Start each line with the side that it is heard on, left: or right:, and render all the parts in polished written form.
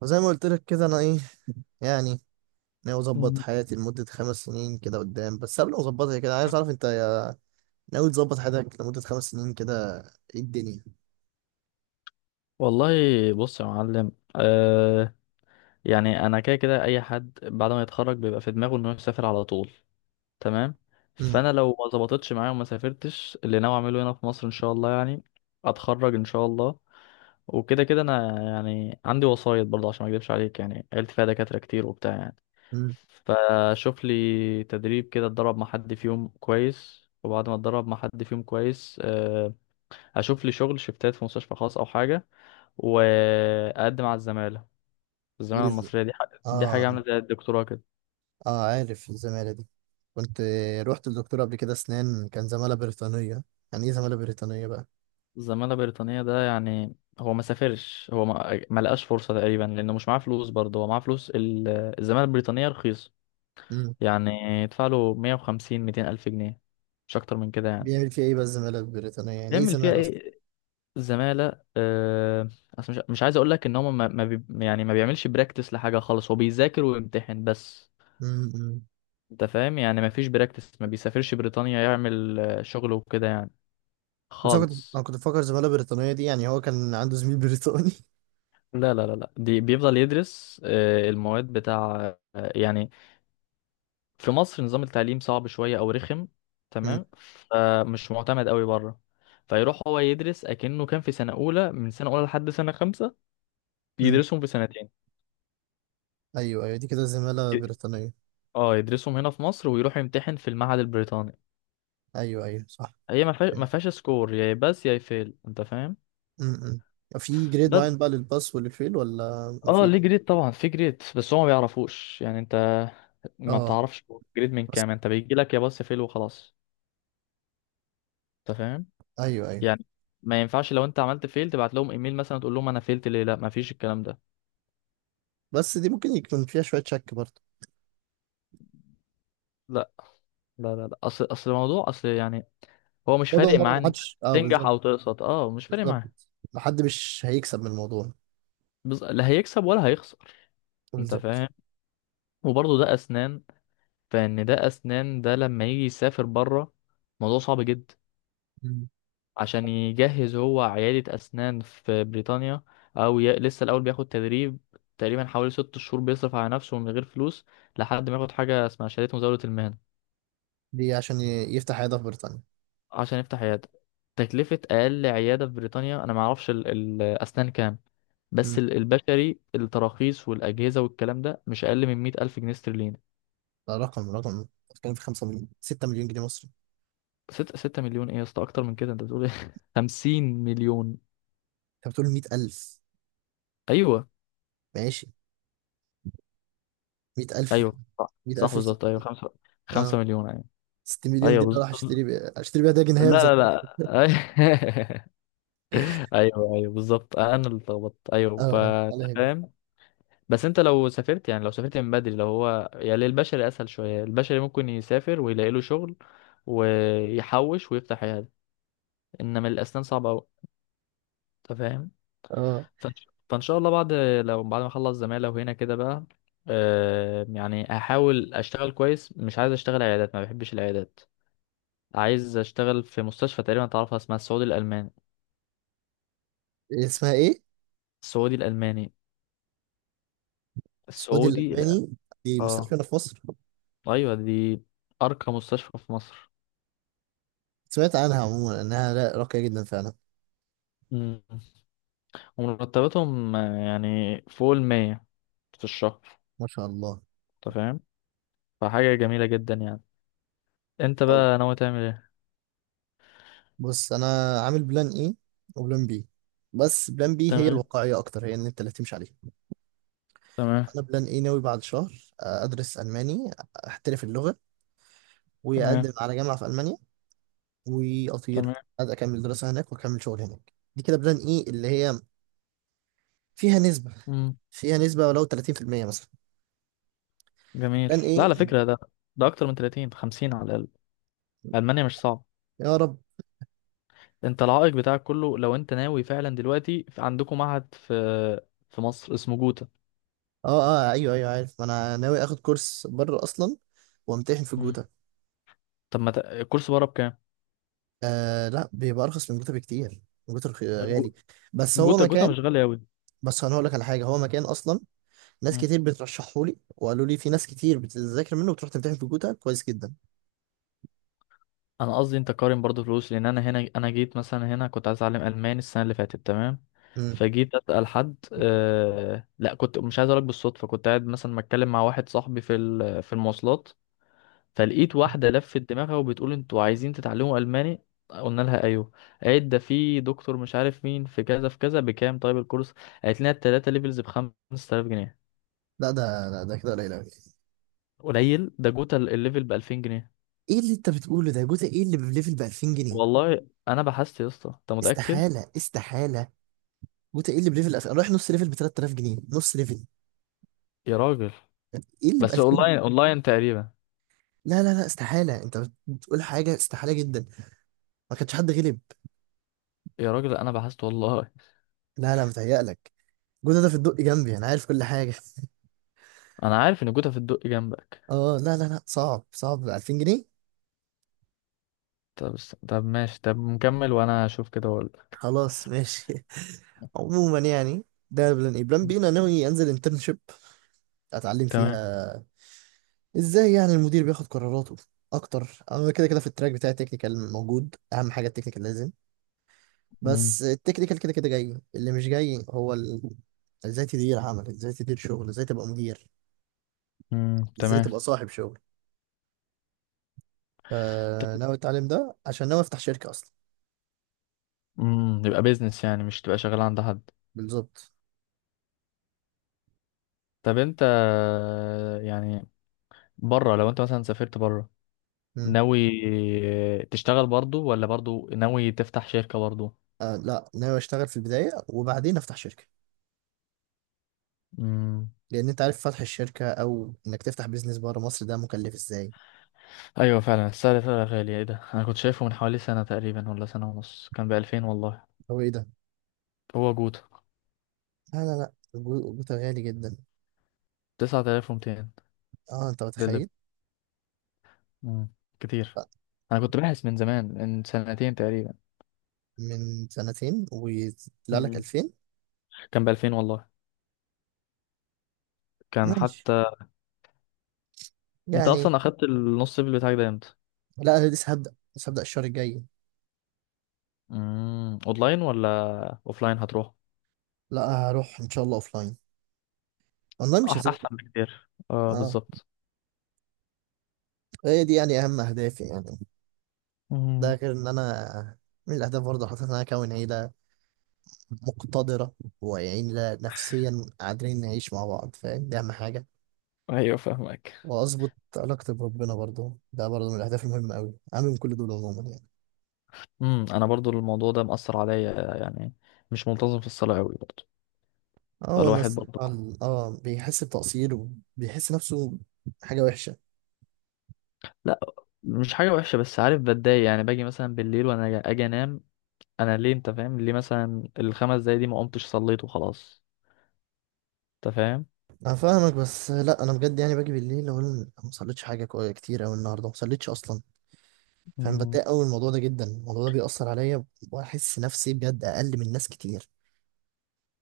right: وزي ما قلت لك كده انا ايه يعني ناوي اظبط
left: مم.
right: حياتي لمدة خمس سنين كده قدام، بس قبل ما اظبطها كده عايز اعرف انت ناوي تظبط حياتك لمدة خمس سنين كده، ايه الدنيا.
left: والله بص يا معلم، آه، يعني انا كده كده اي حد بعد ما يتخرج بيبقى في دماغه انه يسافر على طول، تمام.
right: امم.
left: فانا لو ما ظبطتش معايا وما سافرتش اللي ناوي اعمله هنا في مصر ان شاء الله، يعني اتخرج ان شاء الله. وكده كده انا يعني عندي وصاية برضه عشان ما اكدبش عليك، يعني عيلتي فيها دكاترة كتير وبتاع يعني.
right: امم.
left: فشوف لي تدريب كده اتدرب مع حد فيهم كويس، وبعد ما اتدرب مع حد فيهم كويس آه، اشوف لي شغل شفتات في مستشفى خاص او حاجة، واقدم على الزماله. الزماله
right: ايزي.
left: المصريه دي حاجه
right: اه.
left: عامله زي الدكتوراه كده.
right: اه عارف الزمالة دي. كنت رحت للدكتور قبل كده اسنان، كان زمالة بريطانية. يعني ايه زمالة بريطانية بقى؟
left: الزماله البريطانيه ده، يعني هو ما سافرش، هو ما لقاش فرصه تقريبا لانه مش معاه فلوس، برضه هو معاه فلوس الزماله البريطانيه رخيصه،
right: امم.
left: يعني يدفع له 150 200 الف جنيه، مش اكتر من كده يعني.
right: بيعمل فيها ايه بقى الزمالة البريطانية؟ يعني ايه
left: بيعمل فيها
right: زمالة اصلا؟
left: ايه الزماله؟ آه، اصل مش عايز اقول لك ان هو ما ما بي يعني ما بيعملش براكتس لحاجه خالص، هو بيذاكر ويمتحن بس.
right: امم. أمم.
left: انت فاهم؟ يعني ما فيش براكتس، ما بيسافرش بريطانيا يعمل آه، شغل وكده يعني
right: بس انا كنت انا
left: خالص.
right: كنت بفكر زمالة بريطانية دي، يعني هو كان عنده زميل بريطاني.
left: لا لا لا لا، دي بيفضل يدرس آه، المواد بتاع آه، يعني في مصر نظام التعليم صعب شوية أو رخم،
right: امم.
left: تمام. فمش معتمد قوي بره، فيروح هو يدرس أكنه كان في سنة أولى، من سنة أولى لحد سنة خمسة،
right: امم.
left: بيدرسهم في سنتين.
right: ايوه ايوه، دي كده زمالة
left: ي-
right: بريطانية.
left: اه يدرسهم هنا في مصر ويروح يمتحن في المعهد البريطاني.
right: ايوه ايوه صح.
left: هي ما فيهاش ما
right: فهمت.
left: فيهاش سكور يا بس يا فيل، انت فاهم.
right: م- م. في جريد
left: بس
right: معين بقى للباس والفيل ولا
left: اه ليه
right: مفيش؟
left: جريد؟ طبعا في جريد، بس هو ما بيعرفوش، يعني انت ما
right: اه.
left: بتعرفش جريد من
right: بس
left: كام، انت بيجي لك يا بس فيل وخلاص. انت فاهم،
right: ايوه ايوه.
left: يعني ما ينفعش لو انت عملت فيل تبعت لهم ايميل مثلا تقول لهم انا فيلت ليه، لا ما فيش الكلام ده.
right: بس دي ممكن يكون فيها شويه شك. برضه
left: لا لا لا لا، اصل الموضوع، اصل يعني هو مش
right: برضه
left: فارق
right: برضه
left: معاه، انت
right: محدش اه
left: تنجح
right: بالظبط.
left: او تقسط، اه مش فارق
right: بالظبط،
left: معاه.
right: ما حد مش هيكسب من الموضوع.
left: لا هيكسب ولا هيخسر، انت
right: بالظبط.
left: فاهم. وبرضه ده اسنان، فان ده اسنان ده لما يجي يسافر بره موضوع صعب جدا،
right: م.
left: عشان يجهز هو عيادة اسنان في بريطانيا. لسه الاول بياخد تدريب تقريبا حوالي 6 شهور، بيصرف على نفسه من غير فلوس، لحد ما ياخد حاجة اسمها شهادة مزاولة المهنة،
right: دي عشان يفتح عياده في بريطانيا.
left: عشان يفتح عيادة. تكلفة أقل عيادة في بريطانيا، أنا معرفش الأسنان كام، بس
right: م.
left: البشري التراخيص والأجهزة والكلام ده مش أقل من 100 ألف جنيه استرليني.
right: ده رقم بتتكلم في 5 مليون 6 مليون جنيه مصري.
left: ستة مليون إيه يا اسطى؟ أكتر من كده، أنت بتقول إيه؟ 50 مليون.
right: انت بتقول 100,000.
left: أيوه،
right: ماشي. 100,000.
left: أيوه صح
right: 100,000
left: صح
right: في سنة.
left: بالظبط، أيوه، خمسة
right: اه
left: مليون أيوه.
right: 6 مليون دي
left: أيوه
right: انا راح اشتري بيها داجن هامز. اه.
left: لا لا لا، أيوه أيوه بالظبط، أنا اللي اتلخبطت، أيوه
right: اه على هنا.
left: بس انت لو سافرت، يعني لو سافرت من بدري، لو هو يعني البشري اسهل شويه، البشري ممكن يسافر ويلاقي له شغل ويحوش ويفتح عياده، انما الاسنان صعبه قوي، انت فاهم.
right: اه.
left: فإن شاء الله بعد، لو بعد ما اخلص زماله وهنا كده بقى آه، يعني هحاول اشتغل كويس، مش عايز اشتغل عيادات، ما بحبش العيادات، عايز اشتغل في مستشفى تقريبا تعرفها اسمها السعودي الالماني.
right: إيه اسمها ايه؟
left: السعودي الالماني.
right: السعودي
left: السعودي، لا.
right: الألماني. في مستشفى
left: اه
right: هنا في مصر.
left: ايوه دي ارقى مستشفى في مصر.
right: سمعت عنها عموما إنها راقية جدا فعلا.
left: مم. ومرتباتهم آه، يعني فوق المية في الشهر،
right: ما شاء الله.
left: انت فاهم، فحاجة جميلة جدا يعني. انت
right: طب
left: بقى ناوي تعمل ايه؟
right: بص أنا عامل بلان إيه وبلان بي، بس بلان بي هي
left: تمام.
right: الواقعية أكتر، هي إن أنت اللي تمشي عليها.
left: تمام.
right: أنا بلان إيه ناوي بعد شهر أدرس ألماني، أحترف اللغة
left: تمام.
right: وأقدم على جامعة في ألمانيا وأطير.
left: تمام.
right: عايز أكمل دراسة هناك وأكمل شغل هناك، دي كده بلان إيه اللي هي فيها نسبة
left: مم.
right: فيها نسبة ولو 30% مثلا.
left: جميل.
right: بلان
left: لا
right: إيه.
left: على فكرة ده، ده أكتر من 30 50 على الأقل. ألمانيا مش صعب.
right: يا رب.
left: انت العائق بتاعك كله، لو انت ناوي فعلا دلوقتي عندكم معهد في مصر اسمه جوتا.
right: اه. اه ايوه ايوه عارف، ما انا ناوي اخد كورس بره اصلا وامتحن في
left: مم.
right: جوتا.
left: طب ما ت- الكورس بره بكام؟
right: آه لا، بيبقى ارخص من جوتا بكتير. جوتا غالي.
left: جو-
right: بس هو
left: جوتا
right: مكان.
left: مش غالي أوي.
right: بس انا هقول لك على حاجه، هو مكان اصلا ناس كتير بترشحه لي وقالوا لي في ناس كتير بتذاكر منه وتروح تمتحن في جوتا كويس جدا.
left: انا قصدي انت قارن برضو فلوس، لان انا هنا، انا جيت مثلا هنا كنت عايز اتعلم الماني السنه اللي فاتت، تمام.
right: امم.
left: فجيت اسال حد لا، كنت مش عايز اقولك، بالصدفه كنت قاعد مثلا بتكلم مع واحد صاحبي في في المواصلات، فلقيت واحده لفت دماغها وبتقول انتوا عايزين تتعلموا الماني؟ قلنا لها ايوه. قالت ده في دكتور مش عارف مين في كذا في كذا بكام طيب الكورس، قالت لنا التلاته ليفلز ب 5000 جنيه.
right: لا ده كده قليل قوي.
left: قليل؟ ده جوتا الليفل ب 2000 جنيه،
right: ايه اللي انت بتقوله ده؟ جوتا ايه اللي بليفل ب 2000 جنيه؟
left: والله انا بحثت يا اسطى. انت متاكد؟
right: استحاله استحاله. جوتا ايه اللي بليفل 2000؟ رايح نص ليفل ب 3000 جنيه، نص ليفل.
left: يا راجل،
right: ايه اللي ب
left: بس
right: 2000؟
left: اونلاين اونلاين تقريبا.
right: لا لا لا استحاله، انت بتقول حاجه استحاله جدا، ما كانش حد غلب.
left: يا راجل انا بحثت والله.
right: لا لا، متهيألك. جوده ده في الدق جنبي، انا عارف كل حاجه.
left: انا عارف ان جوتا في الدق جنبك.
right: اه لا لا لا، صعب، صعب ب 2000 جنيه.
left: طب بس طب ماشي، طب نكمل وانا اشوف كده واقول لك.
right: خلاص ماشي. عموما يعني ده بلان ايه. بلان بي انا ناوي انزل انترنشيب، اتعلم
left: تمام.
right: فيها ازاي يعني المدير بياخد قراراته اكتر. انا كده كده في التراك بتاع التكنيكال موجود، اهم حاجه التكنيكال لازم،
left: مم.
right: بس التكنيكال كده كده جاي اللي مش جاي، ازاي تدير عمل، ازاي تدير شغل، ازاي تبقى مدير،
left: مم.
right: ازاي
left: تمام.
right: تبقى صاحب شغل. فناوي اتعلم ده عشان ناوي افتح شركه اصلا.
left: امم، يبقى بيزنس، يعني مش تبقى شغال عند حد.
right: بالظبط.
left: طب انت، يعني بره لو انت مثلا سافرت بره،
right: مم.
left: ناوي تشتغل برضو ولا برضو ناوي تفتح شركة برضو؟
right: آه لا، ناوي اشتغل في البدايه وبعدين افتح شركه،
left: امم.
right: لان انت عارف فتح الشركه او انك تفتح بيزنس بره مصر ده مكلف ازاي.
left: ايوه فعلا، السعر فعلا غالي. ايه ده، انا كنت شايفه من حوالي سنة تقريبا ولا سنة ونص، كان بألفين والله.
right: هو ايه ده؟
left: هو جوتا؟
right: لا لا لا الجوتا غالي جدا.
left: 9200
right: اه انت
left: للب.
right: متخيل.
left: مم. كتير.
right: لا.
left: أنا كنت باحث من زمان، من سنتين تقريبا.
right: من سنتين ويطلع لك
left: مم.
right: 2000؟
left: كان بألفين والله. كان
right: ماشي
left: حتى. أنت
right: يعني.
left: أصلا أخدت النص صيف بتاعك ده إمتى؟
right: لا انا لسه هبدا الشهر الجاي.
left: مم. أونلاين ولا أوفلاين هتروح؟
right: لا، هروح ان شاء الله اوف لاين، اونلاين مش هذاكر.
left: أحسن بكتير، أه
right: اه.
left: بالظبط.
right: هي دي يعني اهم اهدافي يعني. ده
left: مم.
right: غير ان انا من الاهداف برضه حاطط ان انا اكون عيله مقتدرة، ويعني نفسيا قادرين نعيش مع بعض، فاهم؟ دي أهم حاجة.
left: أيوه فاهمك.
right: وأظبط علاقتي بربنا برضو، ده برضو من الأهداف المهمة أوي، أهم من كل دول عموما يعني.
left: مم. أنا برضو الموضوع ده مأثر عليا، يعني مش منتظم في الصلاة أوي برضو،
right: اه هو
left: فالواحد
right: الناس
left: برضو.
right: بيحس بتقصير، وبيحس نفسه حاجة وحشة.
left: لا مش حاجة وحشة، بس عارف بتضايق، يعني باجي مثلا بالليل وأنا أجي أنام، انا ليه؟ انت فاهم ليه؟ مثلا الخمس دقايق دي ما قمتش صليت وخلاص، انت فاهم.
right: أنا فاهمك، بس لا أنا بجد يعني باجي بالليل أقول أنا ما صليتش حاجة كتير أوي النهاردة ما صليتش أصلا. فاهم؟
left: مم.
right: بتضايق أوي من الموضوع ده جدا، الموضوع ده بيأثر عليا، وأحس نفسي بجد أقل من ناس كتير،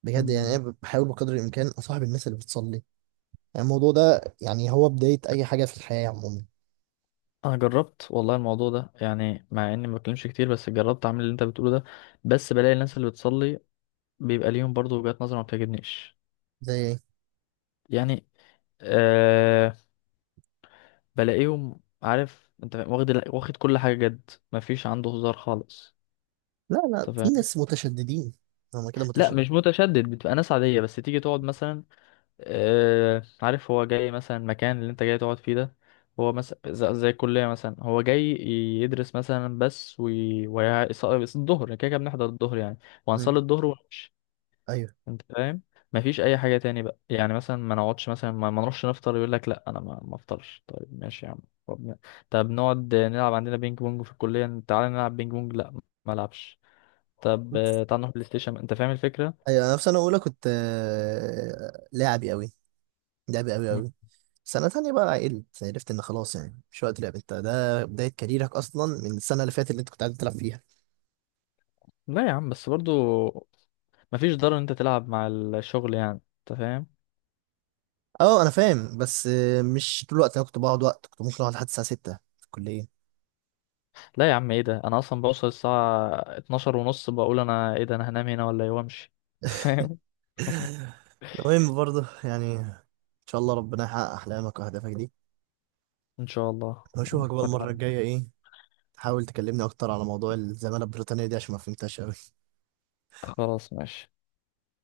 right: بجد يعني.
left: مم.
right: أنا بحاول بقدر الإمكان أصاحب الناس اللي بتصلي، يعني الموضوع ده يعني هو بداية أي حاجة في الحياة عموما.
left: انا جربت والله الموضوع ده، يعني مع اني ما بتكلمش كتير بس جربت اعمل اللي انت بتقوله ده، بس بلاقي الناس اللي بتصلي بيبقى ليهم برضو وجهات نظر ما بتعجبنيش،
right: زي إيه؟
left: يعني آه بلاقيهم عارف، انت فاهم؟ واخد واخد كل حاجه جد، ما فيش عنده هزار خالص،
right: لا لا،
left: انت
right: في
left: فاهم.
right: ناس متشددين، هما كده
left: لا
right: متشدد.
left: مش متشدد، بتبقى ناس عاديه بس تيجي تقعد مثلا آه، عارف هو جاي مثلا المكان اللي انت جاي تقعد فيه ده، هو مثلا زي الكلية مثلا، هو جاي يدرس مثلا بس الظهر كده كده بنحضر الظهر يعني،
right: مم.
left: وهنصلي الظهر ونمشي،
right: أيوه
left: انت فاهم. مفيش اي حاجة تاني بقى، يعني مثلا ما نقعدش، مثلا ما نروحش نفطر، يقول لك لا انا ما افطرش، طيب ماشي يا عم. طب, ن- طب نقعد نلعب عندنا بينج بونج في الكلية، تعالى نلعب بينج بونج، لا ما العبش. طب آه، تعالى نروح بلاي ستيشن، انت فاهم الفكرة.
right: أيوه. أنا في سنة أولى كنت لاعبي أوي، لاعبي أوي
left: مم.
right: أوي. سنة تانية بقى عقلت، عرفت إن خلاص يعني مش وقت لعب، أنت ده بداية كاريرك أصلا من السنة اللي فاتت اللي أنت كنت قاعد تلعب فيها.
left: لا يا عم، بس برضو مفيش ضرر ان انت تلعب مع الشغل، يعني انت فاهم.
right: أه أنا فاهم بس مش طول الوقت، أنا كنت بقعد وقت كنت ممكن أقعد لحد الساعة 6 في الكلية.
left: لا يا عم ايه ده، انا اصلا بوصل الساعه 12 ونص، بقول انا ايه ده، انا هنام هنا ولا ايه وامشي، فاهم.
right: المهم برضه يعني إن شاء الله ربنا يحقق أحلامك وأهدافك دي،
left: ان شاء الله.
right: واشوفك بقى المرة
left: وأتمنى.
right: الجاية. ايه، تحاول تكلمني اكتر على موضوع الزمالة البريطانية دي عشان ما فهمتهاش اوي.
left: خلاص ماشي.